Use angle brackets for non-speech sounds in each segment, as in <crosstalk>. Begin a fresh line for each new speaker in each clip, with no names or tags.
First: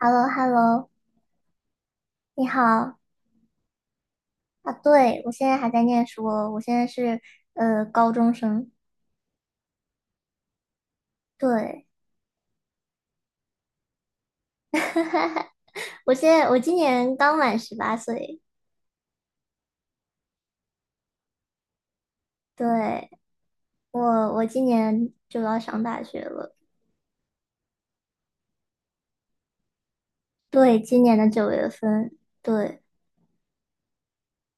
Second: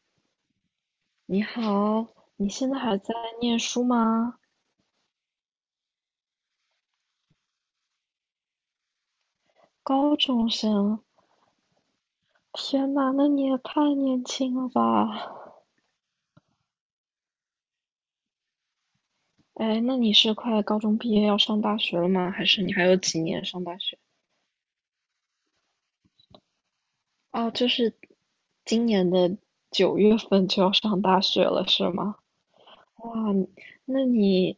h e l l o h e l l o
你好，
你
你现在
好
还在念书吗？
啊！对，我现在还在念书哦，我现在是高中生。
高中生，
对，
天呐，那你也太年轻了吧！
<laughs> 我现在我今年刚满十八岁。
哎，那你是快高中毕业要上大学了吗？还是你还有
对，
几年上大学？
我我今年就要上大学了。
哦，就是今年的九月份就要
对，
上
今年
大
的
学
九
了，
月
是
份。
吗？
对，
哇，那你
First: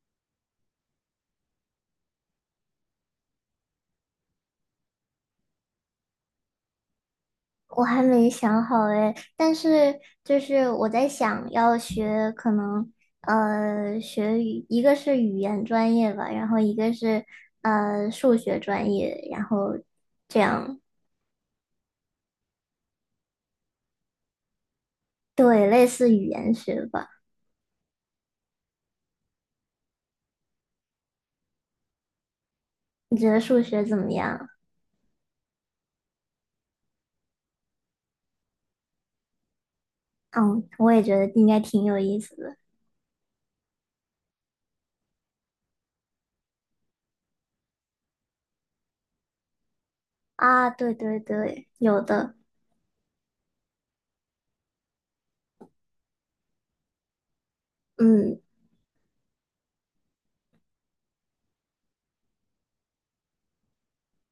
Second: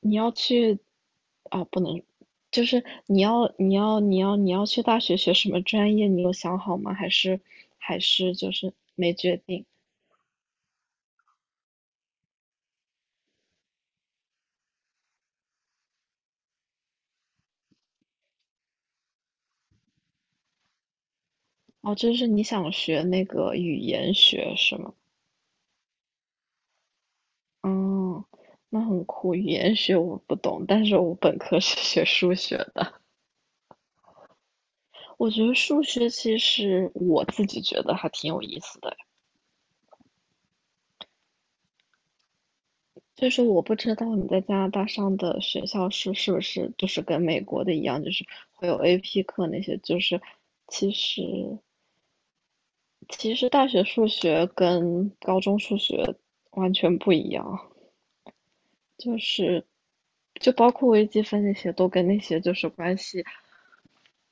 你要去啊，不能，就是你要去大学学什么专业？你有想好吗？还是
我
还
还没
是就
想
是
好哎，
没决
但
定？
是就是我在想要学，可能学语，一个是语言专业吧，然后一个是数学专业，然后这样。
哦，就是你想学那个语言学是吗？
对，类似语言学吧。
嗯，那很酷。语言学我不懂，但是我本科是学数学的。
你觉得数学怎么样？
我觉得数学其实我自己觉得还挺有意思的。
嗯，我也觉得应该挺有意思的
所以说，我不知道你在加拿大上的学校是不是就是跟美国的一样，就是会有 AP 课那些，就是
啊。
其
对对
实
对，有的。
其实大学数学跟高中数学完全不一样。
嗯
就是就包括微积分那些，都跟那些就是关系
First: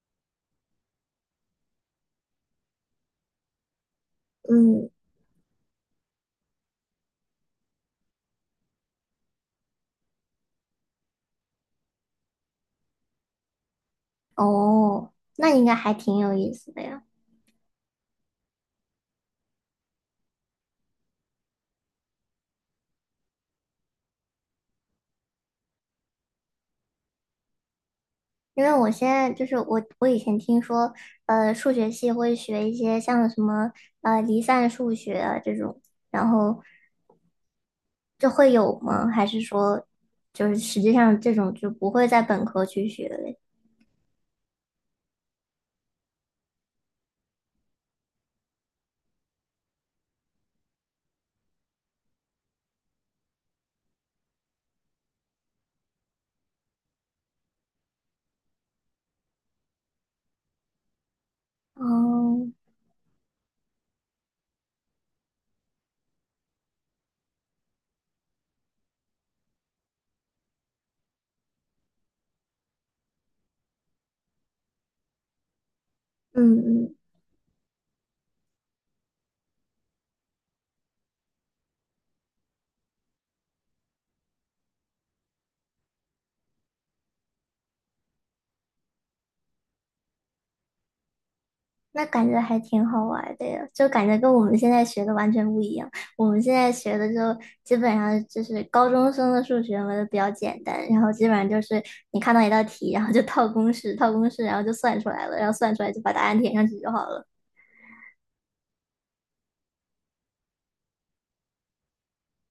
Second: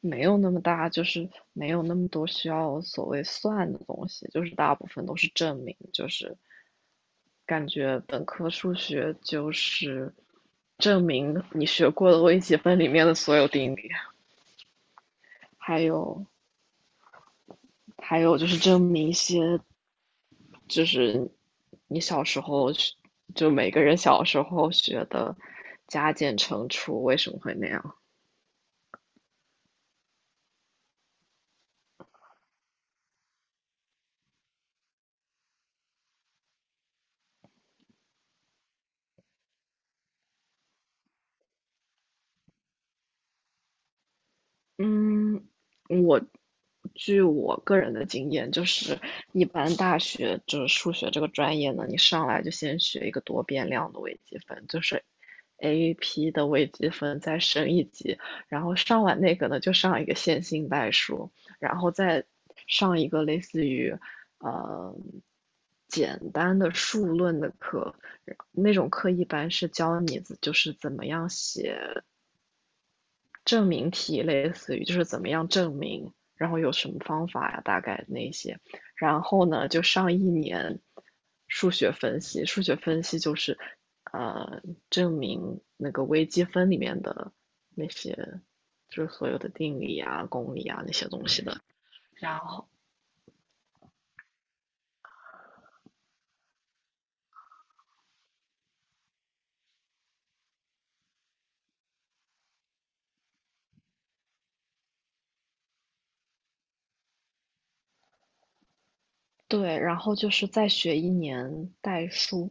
没有那么大，就是没有那么多需要所谓算的东西，就是大部
嗯，
分都是证明，就是感觉本科数学就是证明你学过的微积分里面的所有定理，
哦，那应该
还
还挺
有
有意思的呀。
还有就是证明一些就是你小时候就每个人小时候学的加减乘除为什么会那样。
因为我现在就是我，我以前听说，数学系会学一些像什么离散数学啊这种，然后这会有吗？还是说，就是实际上这种就不会在本科去学嘞？
嗯，我据我个人的经验，就是一般大学就是数学这个专业呢，你上来就先学一个多变量的微积分，就是 AP 的微积分再升一级，然后上完那个呢，就上一个线性代数，然后再
哦，
上一个类似于呃简单的数论的课，那种课一般是教你就是怎么样写。证明题，类似于就是怎么样证明，
嗯
然后有什
嗯，
么方法呀、啊大概那些。然后呢，就上一年数学分析，数学分析就是呃证明那个微积分里面的那些就是所有的定理啊、公理啊那些东西的。
那感觉
然
还
后
挺好玩的呀，就感觉跟我们现在学的完全不一样。我们现在学的就基本上就是高中生的数学嘛，就比较简单，然后基本上就是你看到一道题，然后就套公式，套公式，然后就算出来了，然后算出来就把答案填上去就好了。
对，然后就是再学一年代数，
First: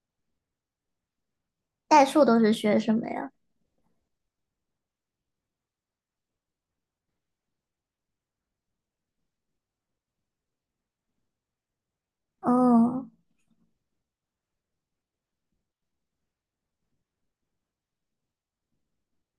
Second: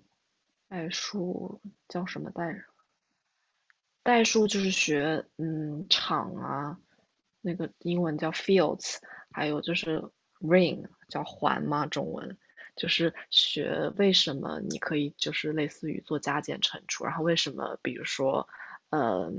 代数叫
代
什
数
么
都是
代？
学什么呀？
代数就是学场啊，那个英文叫 fields，ring 叫环嘛，中文就
嗯，
是学为什么你可以就是类似于做加减乘除，然后为什么比如说，呃，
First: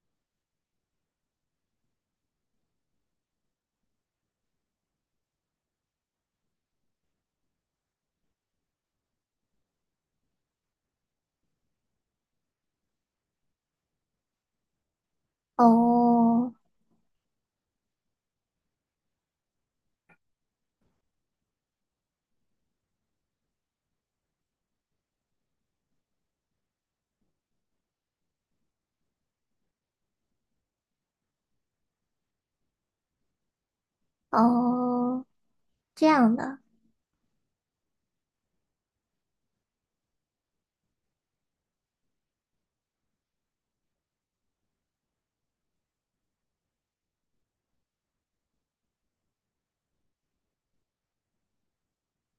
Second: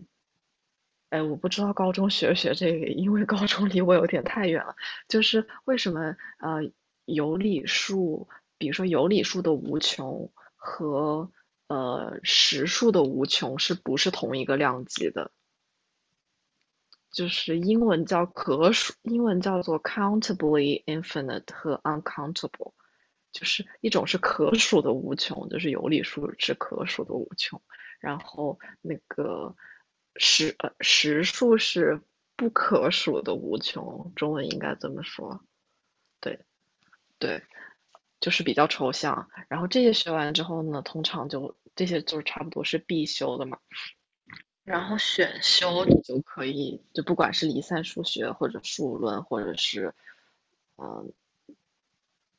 哎，我不知道高中学 <laughs> 不学这个，因为高中离我有点太远了。就是为什么有理数，比如说有理数的无穷和实数的无穷是不是同一个量级的？
哦
就是英文叫可数，英文叫做 countably infinite 和 uncountable。就是一种是可穷，就是有理数是可数的无穷，然后那个实呃数是不可数的无穷，中文应该这么
哦，
说，
这样
对
的，
对，就是比较抽象。然后这些学完之后呢，通常就这些就是差不多是必修的嘛。然后选修你就可以，就不管是离散数学或者数论，或者是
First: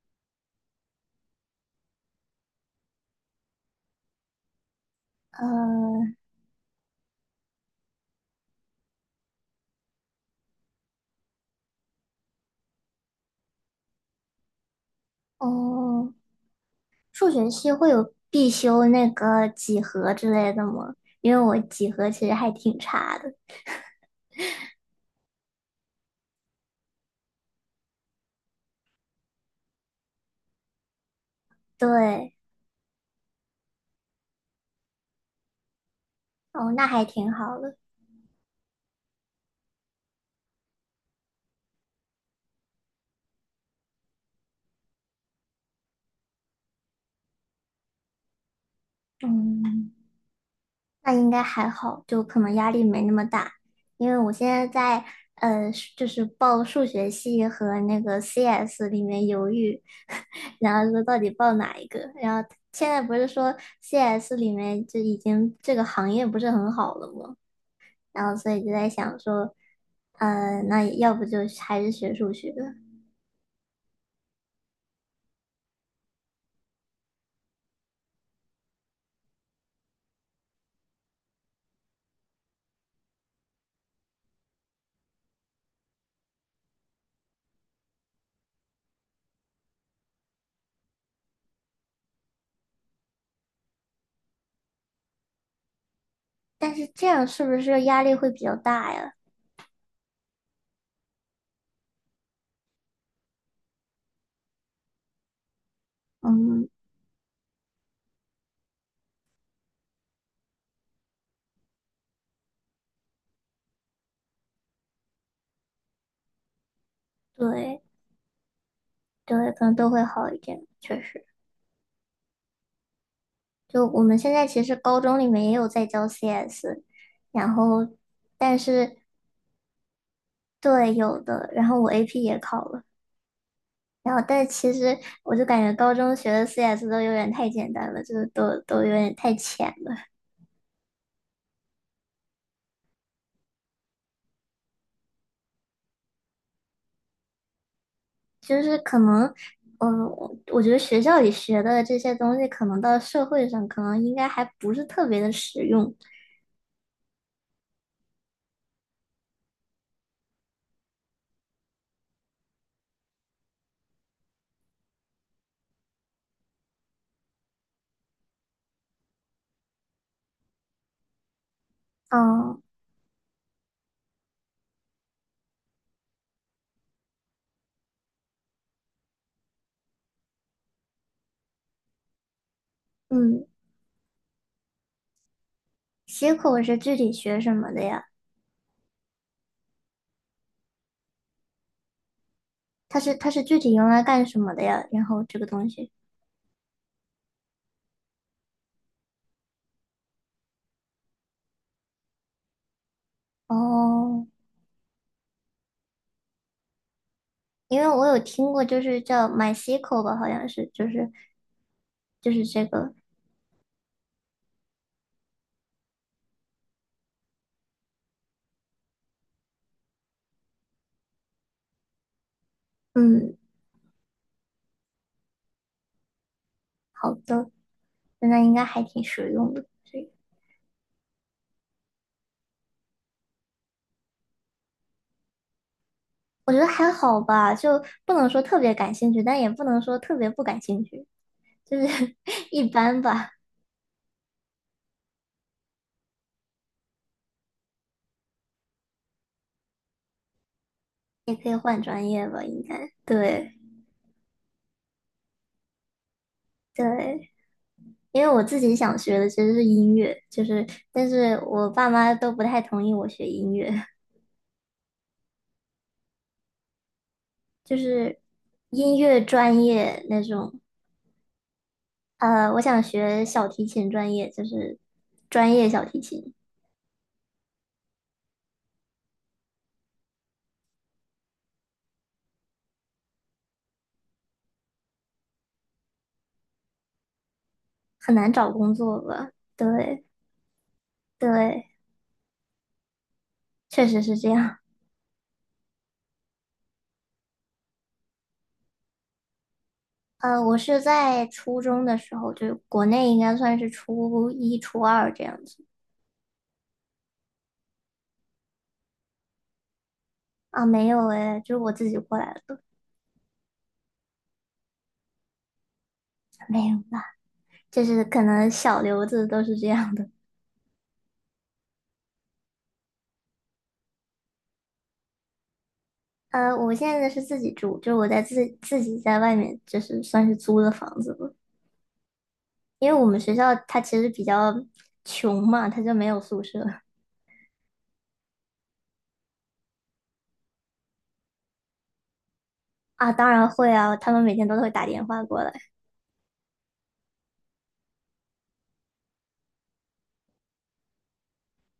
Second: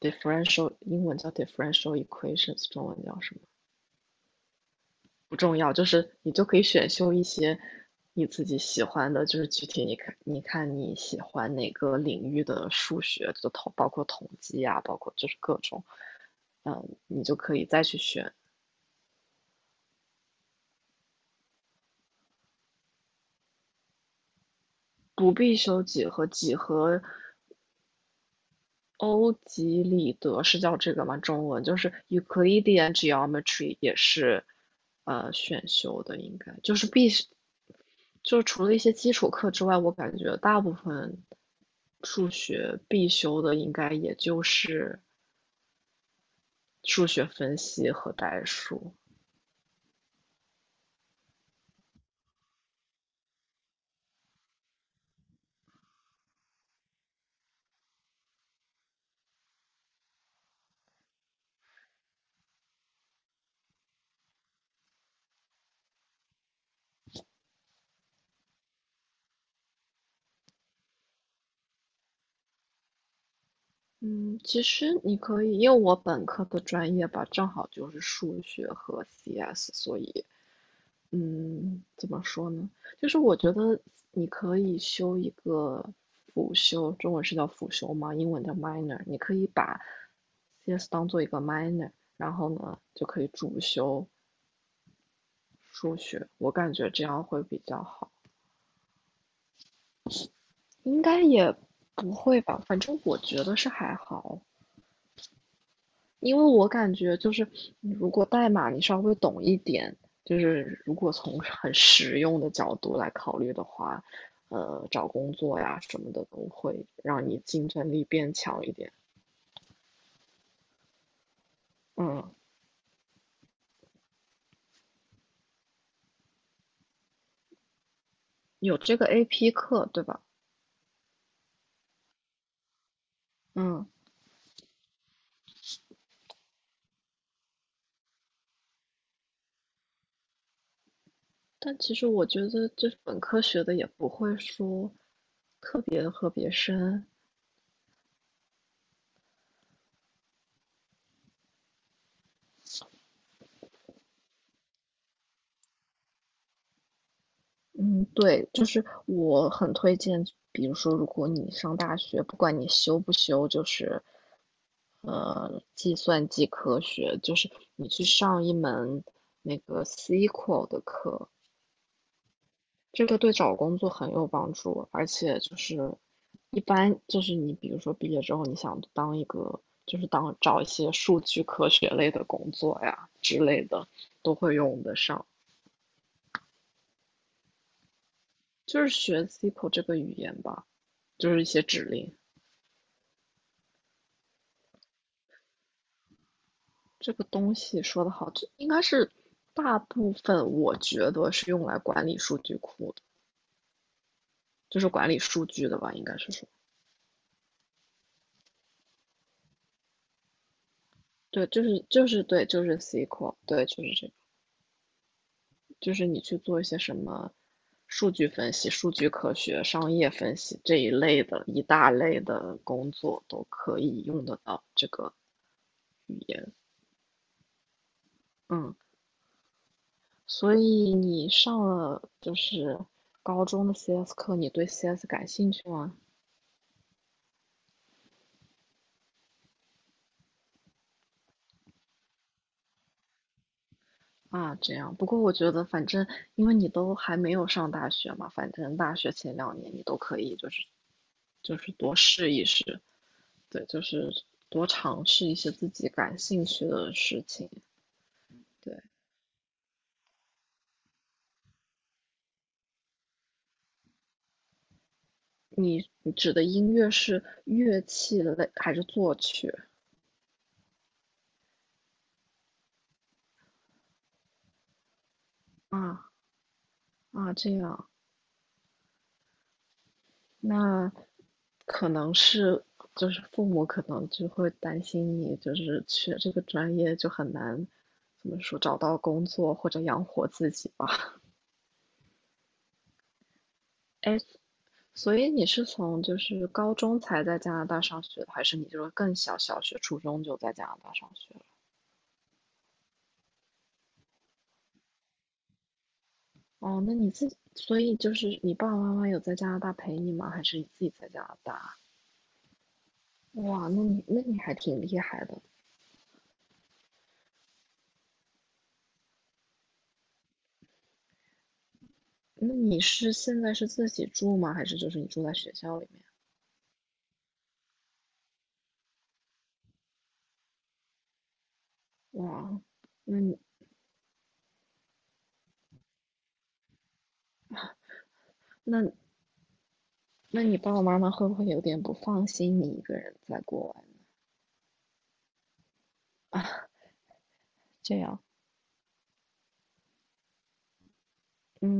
differential，英文叫 differential equations，中文叫什么？不重要，就是
呃
你就可以选修一些你自己喜欢的，就是具体你看，你看你喜欢哪个领域的数学，就包括统计啊，包括就是各种，
哦，
嗯，你
数
就
学
可以
系
再
会
去
有
选。
必修那个几何之类的吗？因为我几何其实还挺差的。
不必修几何，几何欧几里得是叫这个吗？中文就是
对，
Euclidean Geometry 也是选修的，应该
哦，
就
那
是
还
必须，
挺好的。
就除了一些基础课之外，我感觉大部分数学必修的应该也就是数学分析和代数。
嗯，那应该还好，就可能压力没那么大，因为我现在在呃，就是报数学系和那个 CS 里面犹豫，<laughs> 然后说到底报哪一个。然后现在不是说 CS 里面就已经这个行业不是很好了吗？然后所以就在想说，那要不就还是学数学，
嗯，其实你可以，因为我本科的专业吧，正好就是数学和 CS，所以嗯，怎么说呢？就是我觉得你可以修一个辅修，中文是叫辅修吗？英文叫 minor，你可以把 CS 当做一个 minor，然后呢就可以主修数学，我感
但是
觉这
这
样
样
会
是不
比较
是压
好。
力会比较大呀？
应该也不会吧，反正我觉得是还好，因为我
嗯，
感觉就是你如果代码你稍微懂一点，就是如果从很实用的角度来考虑的话，找工作呀什么的都会让你竞
对。
争力变强一点。
对，可能都会好一点，确实。
嗯，
就我们现在其实高中里面也有在教 CS,然后但
有这
是
个 AP 课，对吧？
对有的，然后我 AP 也考了，
嗯，
然后但其实我就感觉高中学的 CS 都有点太简单了，就是都有点太浅了，
但其实我觉得就是本科学的也不会说特别的特别深，
就是可能，嗯，我觉得学校里学的这些东西，可能到社会上可能应该还不是特别的实用。
嗯，对，就是我很推荐，比如说，如果你上大学，不管你修不修，就是计算机科学，就是你去上一门那个 SQL 的课，
嗯
这个对找工作很有帮助，而且就是一般就是你比如说毕业之后，你想当一个就是当找一些数据科学类的工作呀之
嗯
类的，都会用得上，
，C 口是具体学什么的呀？
就是学 SQL 这个语言吧，就是一些指令。
它是具体用来干什么的呀？然后这个东西
这个东西说的好，这应该是大部分我觉得是用来管理数据库的，
哦，
就是管理数据的吧，应该是说，
因为我有听过，就是叫 MySQL 吧，好像是，就是
对，就是
就是
对，就
这
是
个，
SQL，对，就是这个，就是你去做一些什么数据分析、数据科学、商业分析这一类的一大类的工作
嗯，
都可以用得到这个语言，
好的，那应该
嗯，
还挺实用的。这个
所以你上了就是高中的 CS 课，你对 CS 感兴趣吗？
我觉得还好吧，就不能说特别感兴趣，但也不能说特别不感兴趣，就是 <laughs> 一般吧，
啊，这样。不过我觉得，反正因为你都还没有上大学嘛，反正大学前两年你都可以，就是
也可以
就是
换
多
专业
试
吧，
一
应
试，
该对
对，就是多尝试一些自己感兴趣的事
对。
情。
因为我自己
对，
想学的其实是音乐，就是，但是我爸妈都不太同意我学音乐。
你指的音乐是
就
乐
是
器类还是
音
作
乐
曲？
专业那种。我想学小提琴专业，就是专业小提
啊
琴，
啊，这样。那可能是就是父母可能就会担心你，就是学这个专业就很难，
很
怎
难
么
找
说，
工
找到
作
工
吧？
作或者
对
养活自己吧。<laughs>
对，确实是
哎，
这样。
所以你是从就是高中才在加拿大上学的，还是你就是更小，小学、初中就在
我
加拿
是
大上
在
学了？
初中的时候，就是国内应该算是初一、初二这样子
哦，那你自己，所以就是你爸爸妈妈有在加拿大陪你吗？还是你
啊，
自
没
己
有
在加拿
诶，就是我
大？
自己过来的，
哇，那你还挺厉害的。
没有吧？就是可能小刘子都是这样的。
那你是现在是自己住吗？还是就是你住在学校里
我现在是自己住，就是我在自自己在外面，就是算是租的房子吧。
面？哇，
因为我们
那
学
你
校它其实比较穷嘛，它就没有宿舍
那那你爸爸妈妈会不会有点不放心你一个
啊。
人
当
在
然
国
会
外
啊，他们每天都会打电话过来，
这样？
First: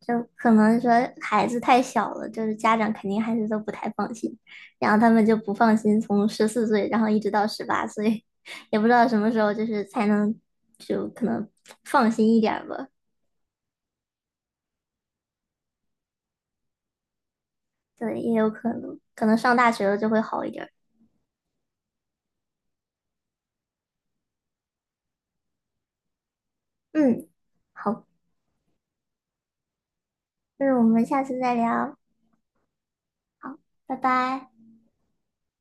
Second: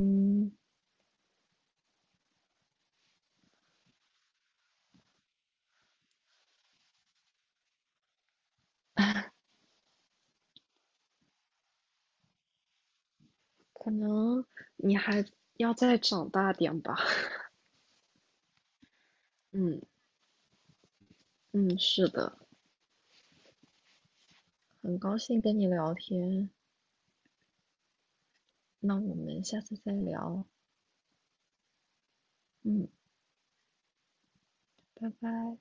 就可能说孩子太小了，就是家长肯定还是都不太放心，然后他们就不放心，从14岁然后一直到十八岁，<laughs> 也不知道什么时候就是才能就可能放心一点儿吧。
可能你还要再长大点吧。<laughs>
对，也有可能，可能上大
嗯。
学了就会好一点儿。
嗯，是的，很高兴跟你聊天，
嗯，好，
那我们下次再聊。
那我们下次再聊，
嗯，
好，拜拜。
拜拜。